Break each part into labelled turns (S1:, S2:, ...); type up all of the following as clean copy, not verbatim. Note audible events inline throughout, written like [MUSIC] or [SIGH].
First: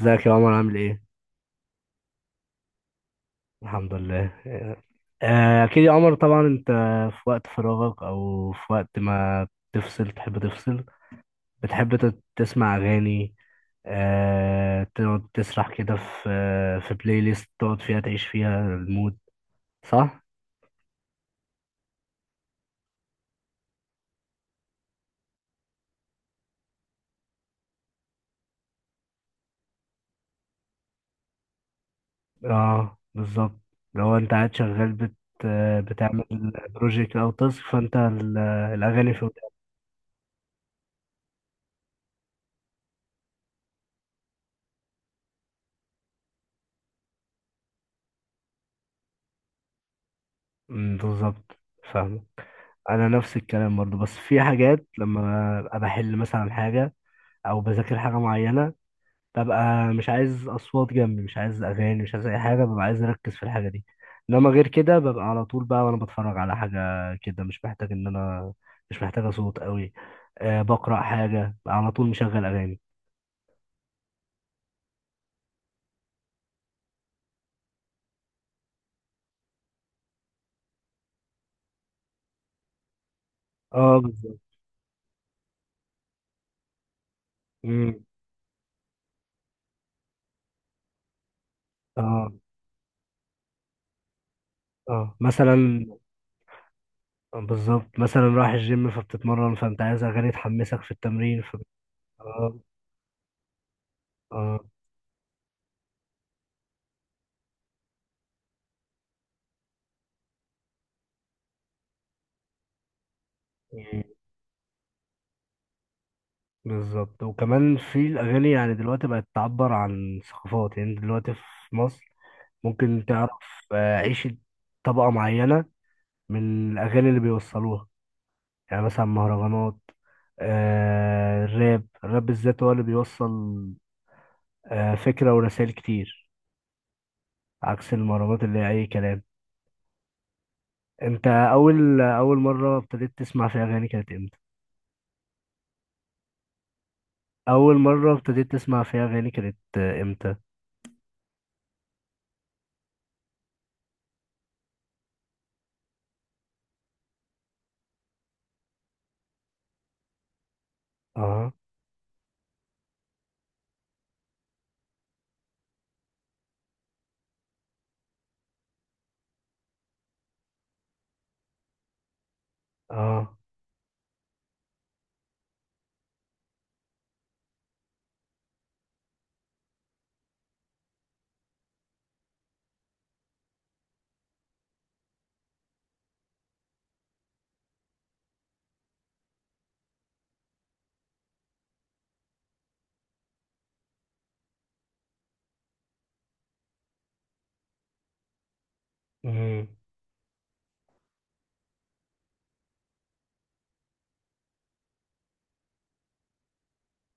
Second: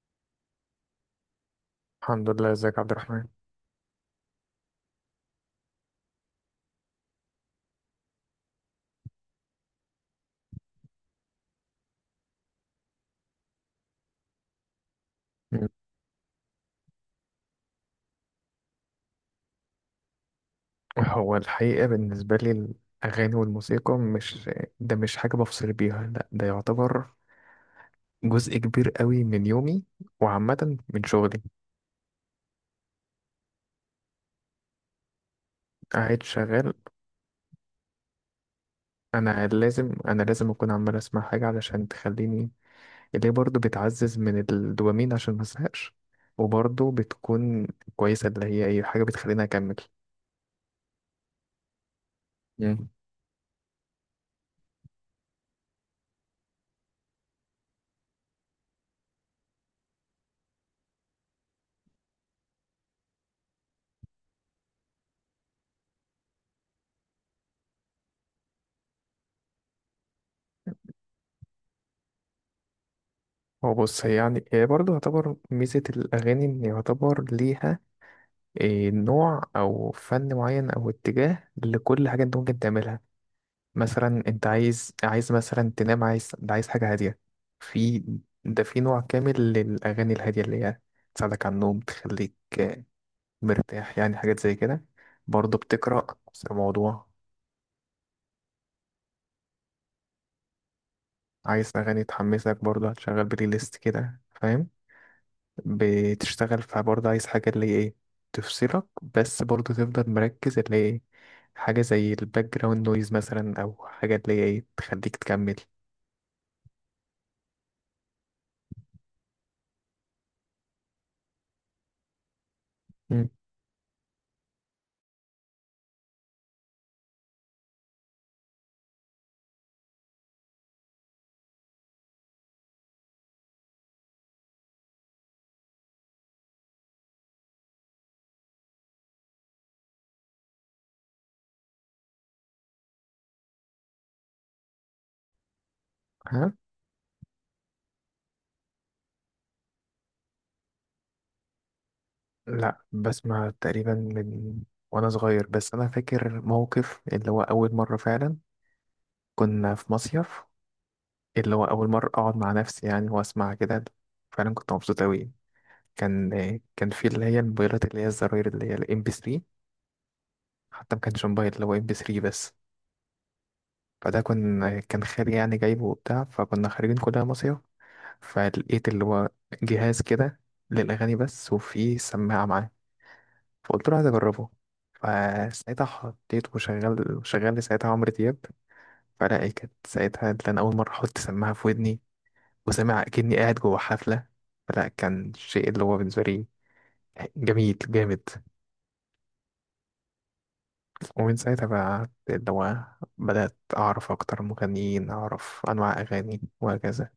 S1: ازيك يا عمر، عامل ايه؟
S2: الحمد لله، ازيك يا عبد الرحمن؟
S1: الحمد لله. اكيد يا عمر، طبعا انت في وقت فراغك او في وقت ما تحب تفصل. بتحب تسمع اغاني، تقعد
S2: مم.
S1: تسرح كده في بلاي ليست، تقعد فيها تعيش فيها المود، صح؟
S2: هو الحقيقة بالنسبة لي الأغاني والموسيقى مش ده مش حاجة بفصل بيها، لا ده يعتبر جزء كبير قوي من يومي، وعامة من شغلي.
S1: اه بالظبط. لو انت قاعد شغال بت
S2: قاعد
S1: بتعمل
S2: شغال.
S1: بروجيكت او تاسك، فانت الاغاني في
S2: أنا
S1: ودنك.
S2: لازم أنا لازم أكون عمال أسمع حاجة علشان تخليني، اللي هي برضه بتعزز من الدوبامين عشان مزهقش، وبرضه بتكون كويسة، اللي هي أي حاجة بتخليني أكمل.
S1: بالظبط. فاهم.
S2: مم.
S1: انا نفس الكلام برضو، بس في حاجات لما ابقى بحل مثلا حاجه او بذاكر حاجه معينه ببقى مش عايز اصوات جنبي، مش عايز اغاني، مش عايز اي حاجه، ببقى عايز اركز في الحاجه دي. انما غير كده ببقى على طول بقى وانا بتفرج على حاجه كده، مش محتاج ان انا مش محتاجه صوت قوي. أه بقرا حاجه ببقى على طول مشغل اغاني.
S2: هو بص، هي يعني هي برضه يعتبر ميزة الأغاني إن يعتبر ليها إيه، نوع او فن معين او اتجاه لكل حاجه انت ممكن تعملها.
S1: اه
S2: مثلا
S1: بالظبط.
S2: انت عايز مثلا تنام، عايز حاجه هاديه، في
S1: امم.
S2: ده في نوع كامل للاغاني الهاديه اللي هي تساعدك على النوم،
S1: اه.
S2: تخليك آه، مرتاح، يعني حاجات زي كده.
S1: اه
S2: برضه
S1: مثلا.
S2: بتقرا نفس الموضوع.
S1: بالظبط، مثلا رايح الجيم فبتتمرن، فانت عايز اغاني تحمسك في التمرين
S2: عايز اغاني
S1: اه.
S2: تحمسك، برضه هتشغل بلاي ليست كده، فاهم. بتشتغل فبرضه عايز حاجة اللي هي ايه تفصلك، بس برضه تفضل مركز، اللي هي ايه حاجة زي الباك جراوند نويز مثلا، أو
S1: اه
S2: حاجة اللي هي ايه تخليك تكمل.
S1: بالظبط. وكمان في الأغاني، يعني دلوقتي بقت تعبر عن ثقافات، يعني دلوقتي في مصر ممكن
S2: مم.
S1: تعرف عيشة طبقة معينة من الأغاني اللي بيوصلوها. يعني مثلا مهرجانات، الراب الراب بالذات هو اللي بيوصل فكرة ورسائل كتير، عكس المهرجانات اللي هي أي كلام. أنت أول أول مرة ابتديت تسمع فيها أغاني كانت إمتى؟
S2: ها.
S1: أول مرة ابتديت تسمع فيها أغاني كانت إمتى؟
S2: لا، بسمع تقريبا من وأنا صغير، بس أنا فاكر موقف اللي هو أول مرة فعلا. كنا في مصيف،
S1: أه.
S2: اللي هو أول مرة أقعد مع نفسي يعني وأسمع كده. فعلا كنت مبسوط أوي. كان كان في اللي هي الموبايلات اللي هي الزراير، اللي هي الام بي 3. حتى ما كانش موبايل، اللي هو ام بي 3 بس.
S1: أه.
S2: فده كان خالي يعني جايبه وبتاع، فكنا خارجين كلنا مصيف. فلقيت اللي هو جهاز كده للأغاني بس، وفيه سماعة معاه. فقلت له عايز أجربه. فساعتها حطيت وشغل، شغل لي ساعتها عمرو دياب. فلا إيه، كانت ساعتها اللي أنا أول مرة أحط سماعة في ودني، وسامع أكني قاعد جوه حفلة. فلا، كان شيء اللي هو بالنسبة لي جميل جامد.
S1: مم.
S2: ومن ساعتها بقى اللي هو بدأت أعرف أكتر مغنيين، أعرف أنواع أغاني، وهكذا.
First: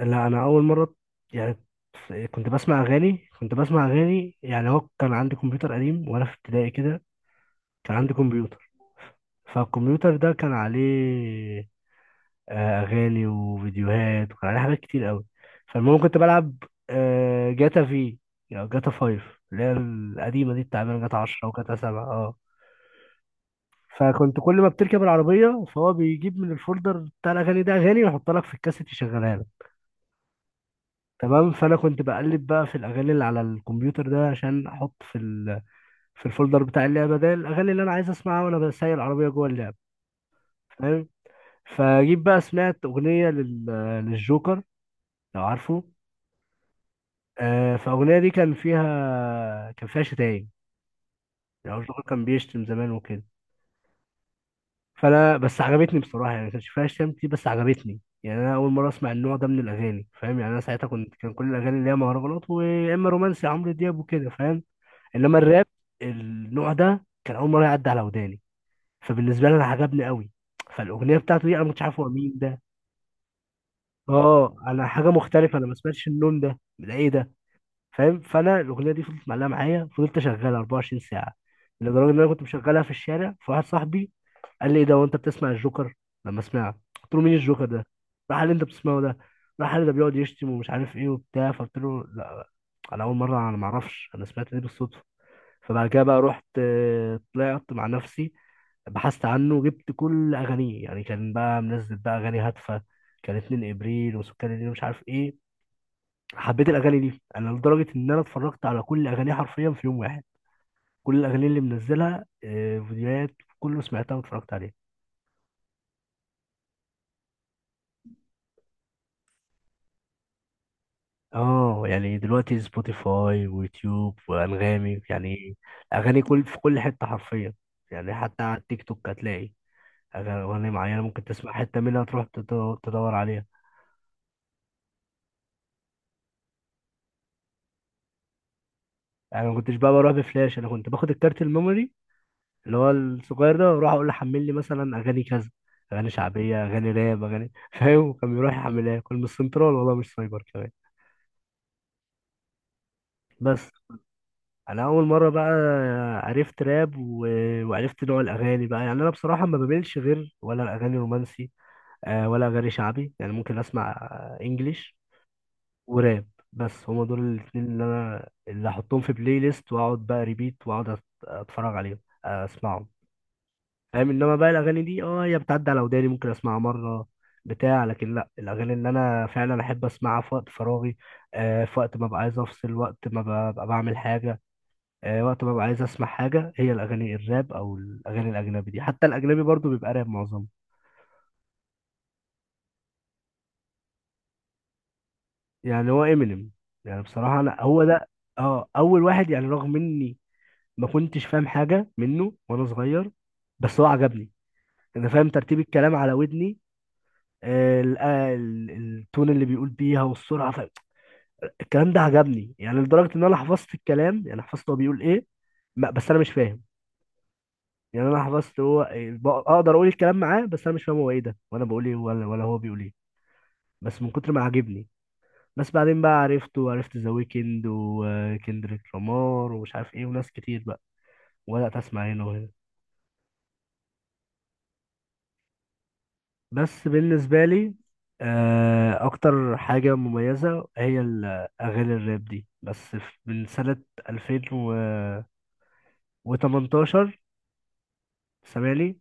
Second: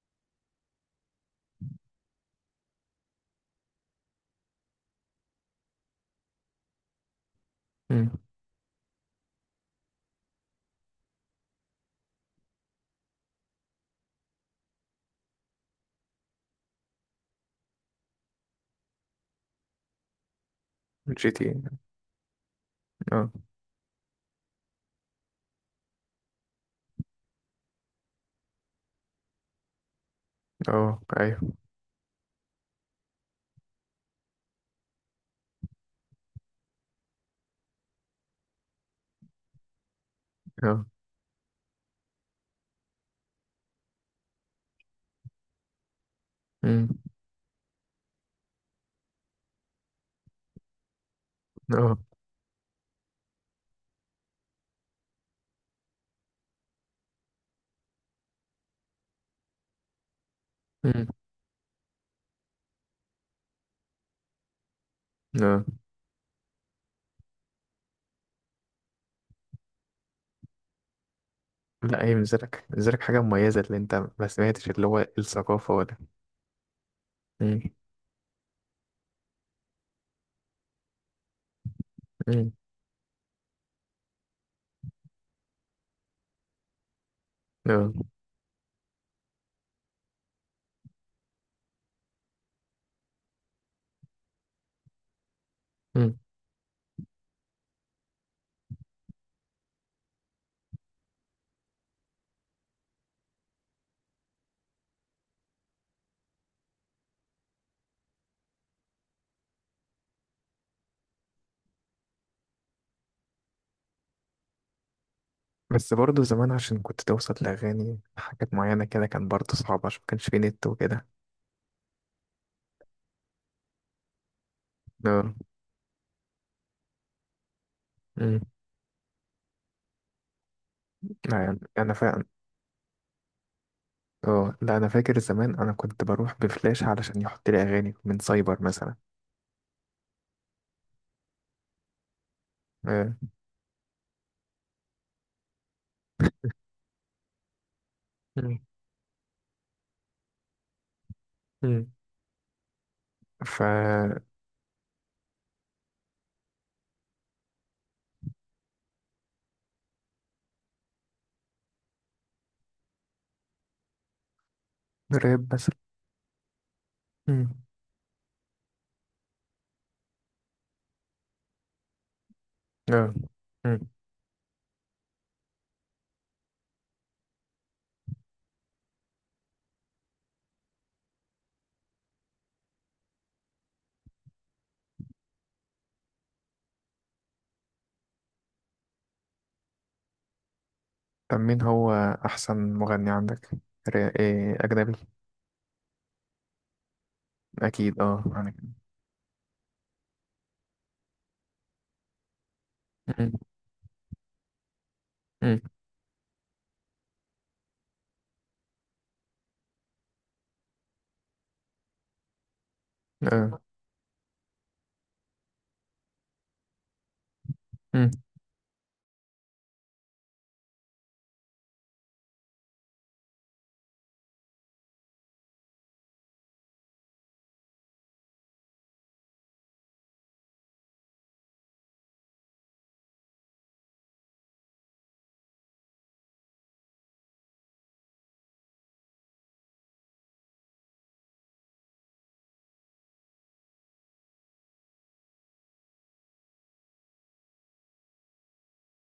S1: لا انا اول مره، يعني كنت بسمع اغاني. يعني هو كان عندي كمبيوتر قديم وانا في ابتدائي كده، كان
S2: مم.
S1: عندي كمبيوتر، فالكمبيوتر ده كان عليه اغاني وفيديوهات، وكان عليه حاجات كتير قوي. فالمهم كنت بلعب جاتا في، يعني جاتا فايف، اللي هي القديمه دي بتاع جاتا
S2: جي تي
S1: 10 وجاتا
S2: إيه.
S1: 7. اه،
S2: اه.
S1: فكنت كل ما بتركب العربيه فهو بيجيب من الفولدر بتاع الاغاني ده اغاني ويحط لك في الكاسيت يشغلها لك.
S2: اه
S1: تمام.
S2: ايوه.
S1: فانا كنت بقلب بقى في الاغاني اللي على الكمبيوتر ده عشان احط في الفولدر بتاع اللعبه ده الاغاني اللي انا عايز اسمعها وانا بسايق العربيه جوه اللعبه،
S2: اه.
S1: فاهم. فجيت بقى سمعت اغنيه للجوكر، لو عارفه.
S2: امم.
S1: فالاغنيه دي كان فيها شتايم، يعني
S2: اه.
S1: الجوكر كان بيشتم زمان وكده. فانا بس عجبتني بصراحه، يعني ما كانش فيها شتايم كتير بس عجبتني. يعني انا اول مره اسمع النوع ده من الاغاني، فاهم. يعني انا ساعتها
S2: امم.
S1: كان كل الاغاني اللي هي مهرجانات، ويا اما رومانسي، عمرو دياب وكده، فاهم. انما
S2: اه.
S1: الراب النوع ده كان اول مره يعدي على وداني، فبالنسبه لي انا عجبني قوي. فالاغنيه بتاعته دي انا ما كنتش عارف
S2: لا،
S1: هو
S2: هي
S1: مين ده.
S2: بالنسبالك حاجة مميزة، اللي انت ما
S1: اه
S2: سمعتش
S1: انا
S2: اللي هو
S1: حاجه مختلفه، انا ما
S2: الثقافة ولا.
S1: سمعتش النون ده، ده ايه ده؟
S2: امم.
S1: فاهم. فانا الاغنيه دي فضلت معلقه معايا، فضلت اشغلها 24 ساعه، لدرجه ان انا كنت
S2: امم.
S1: مشغلها في الشارع. فواحد صاحبي قال لي ايه ده وانت بتسمع الجوكر، لما سمعها قلت له مين الجوكر ده.
S2: اه.
S1: راح قال لي انت بتسمعه ده، راح قال لي ده بيقعد يشتم ومش عارف ايه وبتاع. فقلت له لا، انا اول مره، انا ما اعرفش، انا سمعت دي بالصدفه. فبعد كده
S2: امم.
S1: بقى رحت طلعت مع نفسي، بحثت عنه وجبت كل اغانيه. يعني كان بقى منزل بقى اغاني هادفه، كان 2 ابريل وسكان الليل مش عارف ايه. حبيت الاغاني دي انا لدرجه ان انا اتفرجت على كل اغانيه حرفيا في يوم واحد. كل الاغاني اللي منزلها فيديوهات، كله سمعتها واتفرجت عليها.
S2: بس برضه زمان عشان كنت توصل لأغاني حاجات معينة كده، كان برضه صعب عشان مكانش فيه نت وكده.
S1: اه، يعني دلوقتي سبوتيفاي ويوتيوب وانغامي،
S2: اه.
S1: يعني اغاني في كل حته حرفيا. يعني
S2: امم.
S1: حتى على التيك توك هتلاقي أغاني معينه ممكن
S2: لا
S1: تسمع
S2: يعني
S1: حته
S2: أنا
S1: منها
S2: فعلا.
S1: تروح تدور عليها.
S2: اه، لا أنا فاكر زمان أنا كنت بروح بفلاش علشان يحط لي أغاني من سايبر مثلا.
S1: يعني ما كنتش بقى بروح بفلاش، انا كنت باخد الكارت الميموري اللي هو
S2: اه.
S1: الصغير ده واروح اقول له حمل لي مثلا اغاني كذا، اغاني شعبيه، اغاني راب، اغاني [LAUGHS] فاهم. وكان بيروح
S2: امم.
S1: يحملها لي. كان من السنترال والله، مش سايبر كمان.
S2: امم. ف.
S1: بس انا اول مره بقى عرفت راب وعرفت نوع الاغاني بقى. يعني انا بصراحه ما بميلش غير ولا الاغاني رومانسي ولا اغاني شعبي، يعني ممكن اسمع انجليش
S2: راب مثلا.
S1: وراب. بس هما دول
S2: امم.
S1: الاتنين اللي احطهم في بلاي ليست، واقعد بقى ريبيت واقعد اتفرج عليهم، اسمعهم،
S2: اه.
S1: فاهم. انما بقى الاغاني دي اه هي بتعدي على وداني ممكن اسمعها مره، بتاع، لكن لا، الاغاني اللي انا فعلا احب اسمعها في وقت فراغي في وقت ما ببقى عايز افصل، وقت ما ببقى بعمل حاجه، وقت ما ببقى عايز اسمع حاجه، هي الاغاني الراب او الاغاني الاجنبي دي، حتى الاجنبي برضو بيبقى راب معظمه.
S2: طب مين هو أحسن مغني عندك؟ إيه أجنبي؟
S1: يعني هو امينيم. يعني بصراحه انا هو
S2: أكيد
S1: ده،
S2: أه
S1: اه
S2: يعني.
S1: اول واحد، يعني رغم اني ما كنتش فاهم حاجه منه وانا صغير،
S2: مم.
S1: بس هو عجبني. انا فاهم ترتيب
S2: مم.
S1: الكلام على ودني، التون اللي بيقول بيها والسرعه. الكلام ده عجبني، يعني لدرجه ان انا
S2: أه.
S1: حفظت الكلام، يعني حفظت هو بيقول ايه. بس انا مش فاهم. يعني
S2: مم.
S1: انا حفظت هو إيه، اقدر اقول الكلام معاه، بس انا مش فاهم هو ايه ده وانا بقول ايه ولا هو بيقول ايه، بس من كتر ما عاجبني. بس بعدين بقى عرفته، وعرفت ذا ويكند وكندريك لامار ومش عارف ايه وناس كتير بقى، وبدات اسمع هنا وهنا. بس بالنسبة لي أكتر حاجة مميزة هي الأغاني الراب دي، بس من سنة 2018. سامعني؟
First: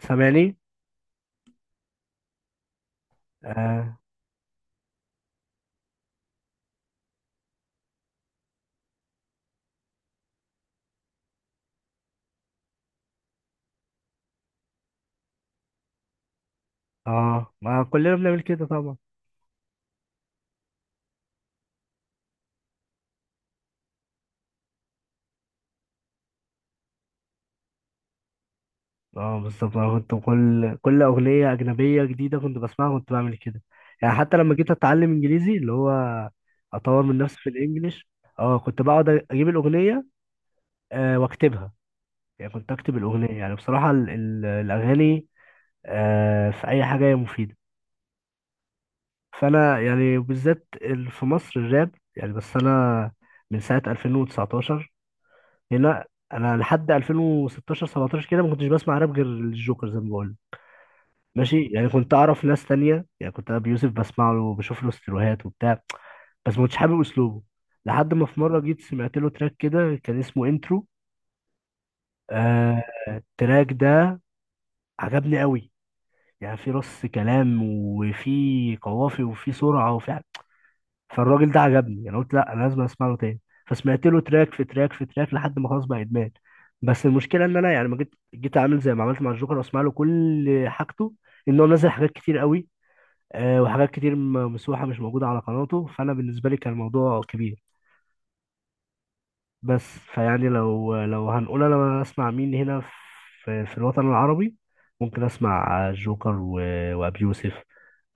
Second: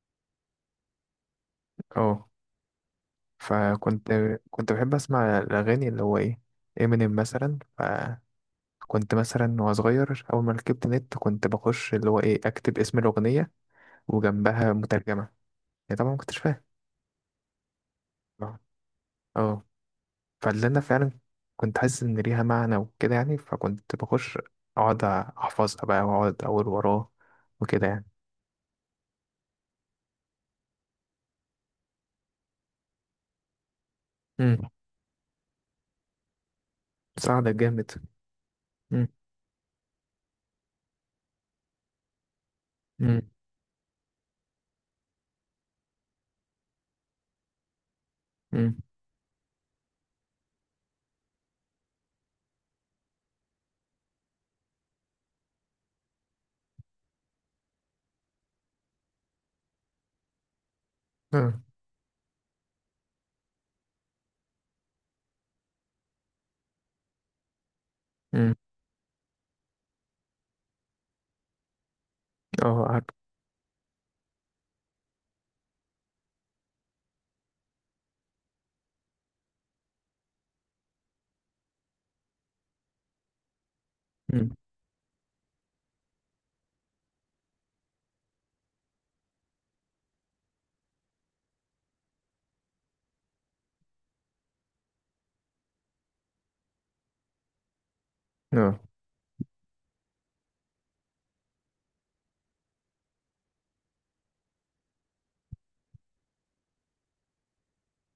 S1: سامعني؟
S2: أه.
S1: آه.
S2: فكنت كنت بحب أسمع الأغاني، اللي هو إيه، إمينيم مثلا، فكنت مثلا وأنا صغير، أول ما ركبت نت كنت بخش اللي هو إيه، أكتب اسم الأغنية وجنبها مترجمة، يعني طبعا ما كنتش فاهم.
S1: آه ما كلنا بنعمل
S2: أه.
S1: كده طبعا.
S2: أه. فاللي أنا فعلا كنت حاسس إن ليها معنى وكده يعني، فكنت بخش أقعد أحفظها بقى وأقعد أقول وراه وكده.
S1: اه بالظبط، أنا كنت كل أغنية أجنبية جديدة كنت بسمعها كنت بعمل كده. يعني حتى لما جيت
S2: يعني
S1: أتعلم إنجليزي، اللي هو أطور من نفسي في
S2: ساعدك جامد.
S1: الإنجليش. اه كنت
S2: مم.
S1: بقعد أجيب الأغنية، وأكتبها. يعني كنت أكتب
S2: مم.
S1: الأغنية. يعني بصراحة الأغاني في اي حاجه هي مفيده.
S2: مم.
S1: فانا يعني بالذات في مصر الراب، يعني بس انا من ساعه 2019 هنا. انا لحد 2016 17 كده ما كنتش بسمع راب غير الجوكر، زي ما بقول.
S2: اه.
S1: ماشي. يعني كنت اعرف ناس تانية، يعني كنت ابي يوسف بسمع له وبشوف له استروهات وبتاع، بس ما كنتش حابب اسلوبه. لحد ما في
S2: مم.
S1: مره جيت سمعت له تراك كده كان اسمه انترو، آه
S2: اه عارف.
S1: التراك ده عجبني قوي، يعني في رص كلام وفي قوافي وفي سرعه فالراجل ده عجبني، انا قلت لا انا لازم اسمع له تاني، فسمعت له
S2: مم.
S1: تراك في تراك في تراك لحد ما خلاص بقى ادمان. بس المشكله ان انا يعني ما جيت عامل زي ما عملت مع الجوكر واسمع له كل حاجته، ان هو منزل حاجات كتير قوي وحاجات كتير مسروحه مش موجوده على قناته. فانا بالنسبه لي كان الموضوع كبير.
S2: اه.
S1: بس، فيعني لو هنقول انا اسمع مين هنا في الوطن العربي، ممكن اسمع الجوكر وابي يوسف،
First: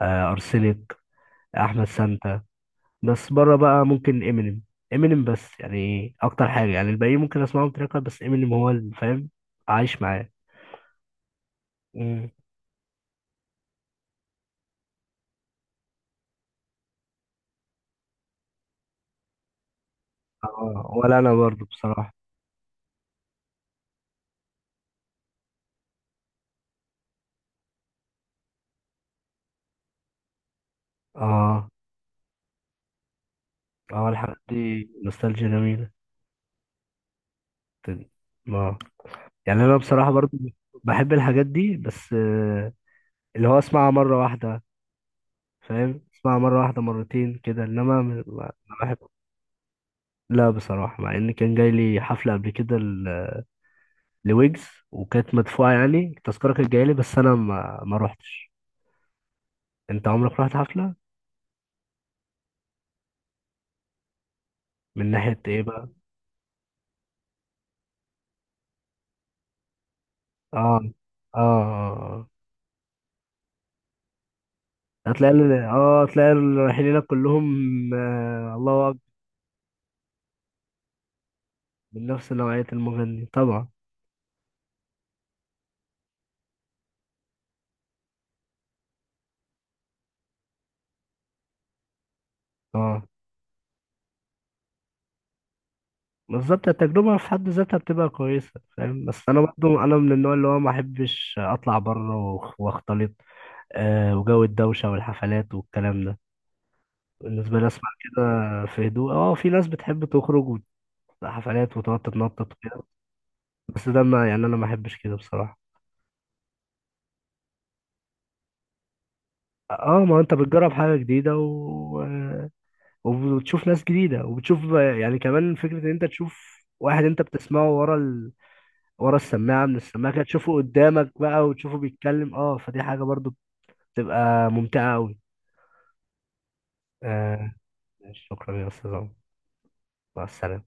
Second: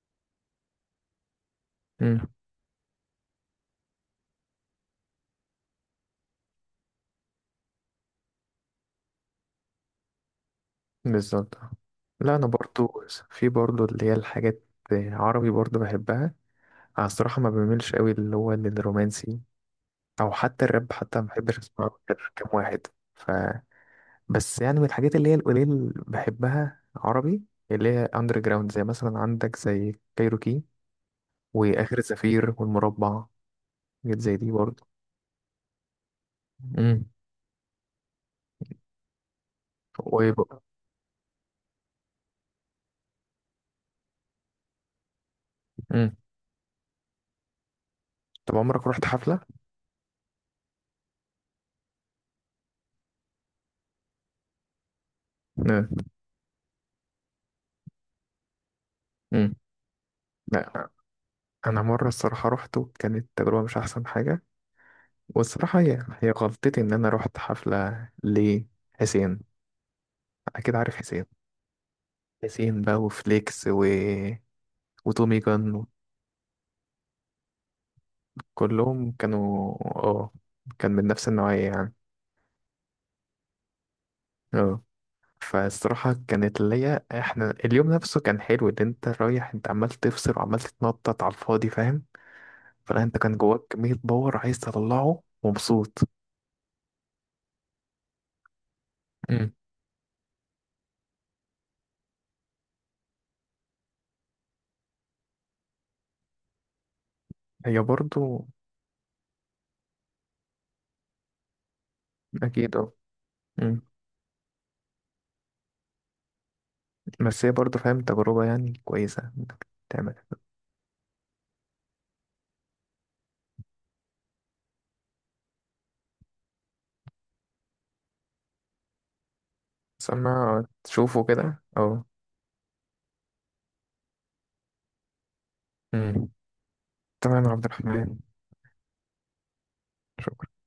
S1: ارسنك، احمد
S2: مم.
S1: سانتا. بس بره بقى ممكن امينيم. امينيم بس، يعني اكتر حاجه، يعني الباقيين ممكن اسمعهم تراك، بس امينيم هو اللي فاهم، عايش معاه.
S2: بالظبط.
S1: مم.
S2: لا انا برضو في برضو اللي هي الحاجات عربي برضو بحبها. انا الصراحة ما بميلش قوي اللي هو الرومانسي، او حتى
S1: اه
S2: الراب،
S1: ولا
S2: حتى ما
S1: انا
S2: بحبش
S1: برضو
S2: اسمعه
S1: بصراحه.
S2: غير كام واحد. ف. بس يعني من الحاجات اللي هي القليل اللي بحبها عربي، اللي هي اندر جراوند، زي مثلا عندك زي كايروكي
S1: اه.
S2: واخر زفير والمربع.
S1: اه
S2: حاجات
S1: الحاجات
S2: زي دي برضو.
S1: دي نوستالجيا جميله. تن- اه. يعني انا بصراحه برضو بحب الحاجات دي بس، اللي هو اسمعها مره واحده، فاهم،
S2: امم.
S1: اسمعها مره واحده مرتين كده، انما ما
S2: طب
S1: ما
S2: عمرك
S1: بحب.
S2: رحت حفلة؟
S1: لا بصراحه، مع ان كان جاي لي حفله قبل كده، لويجز، وكانت مدفوعة،
S2: مم.
S1: يعني التذكرة كانت جاية لي بس أنا ما روحتش.
S2: مم.
S1: أنت عمرك رحت
S2: لا.
S1: حفلة؟
S2: أنا مرة الصراحة روحته، كانت تجربة مش أحسن حاجة.
S1: من ناحية إيه
S2: والصراحة
S1: بقى؟
S2: هي غلطتي إن أنا روحت حفلة لحسين. أكيد
S1: آه.
S2: عارف حسين.
S1: آه. آه. آه.
S2: حسين بقى وفليكس و... وتومي جان.
S1: هتلاقي اللي رايحين هناك كلهم. آه، الله أكبر.
S2: كلهم كانوا اه، كان من نفس النوعية يعني.
S1: من نفس نوعية المغني طبعا.
S2: اه. فالصراحة كانت ليا، احنا اليوم نفسه كان حلو، اللي انت رايح انت عمال تفصل وعمال تتنطط على الفاضي، فاهم.
S1: آه
S2: فلا، انت كان جواك كمية باور عايز تطلعه، ومبسوط.
S1: بالظبط، التجربة في حد ذاتها بتبقى كويسة، فاهم. بس أنا برضو أنا من النوع اللي هو ما أحبش أطلع بره وأختلط، وجو الدوشة والحفلات والكلام ده. بالنسبة لي
S2: هي
S1: أسمع كده
S2: برضو.
S1: في هدوء. اه، في ناس بتحب تخرج حفلات وتقعد تتنطط
S2: أكيد
S1: كده،
S2: أه. مم.
S1: بس ده ما يعني انا ما احبش كده بصراحة.
S2: بس هي برضو فاهم تجربة يعني كويسة إنك
S1: اه،
S2: تعمل.
S1: ما انت بتجرب حاجة جديدة و... آه، وبتشوف ناس جديدة وبتشوف، يعني كمان فكرة ان انت تشوف واحد انت بتسمعه ورا السماعة، من
S2: بس
S1: السماعة كده تشوفه
S2: أما
S1: قدامك
S2: تشوفه
S1: بقى
S2: كده
S1: وتشوفه
S2: أه.
S1: بيتكلم، اه فدي حاجة برضو بتبقى ممتعة قوي.
S2: مم. تمام يا
S1: آه.
S2: عبد الرحمن.
S1: شكرا يا استاذ عمر. مع
S2: شكرا.
S1: السلامة.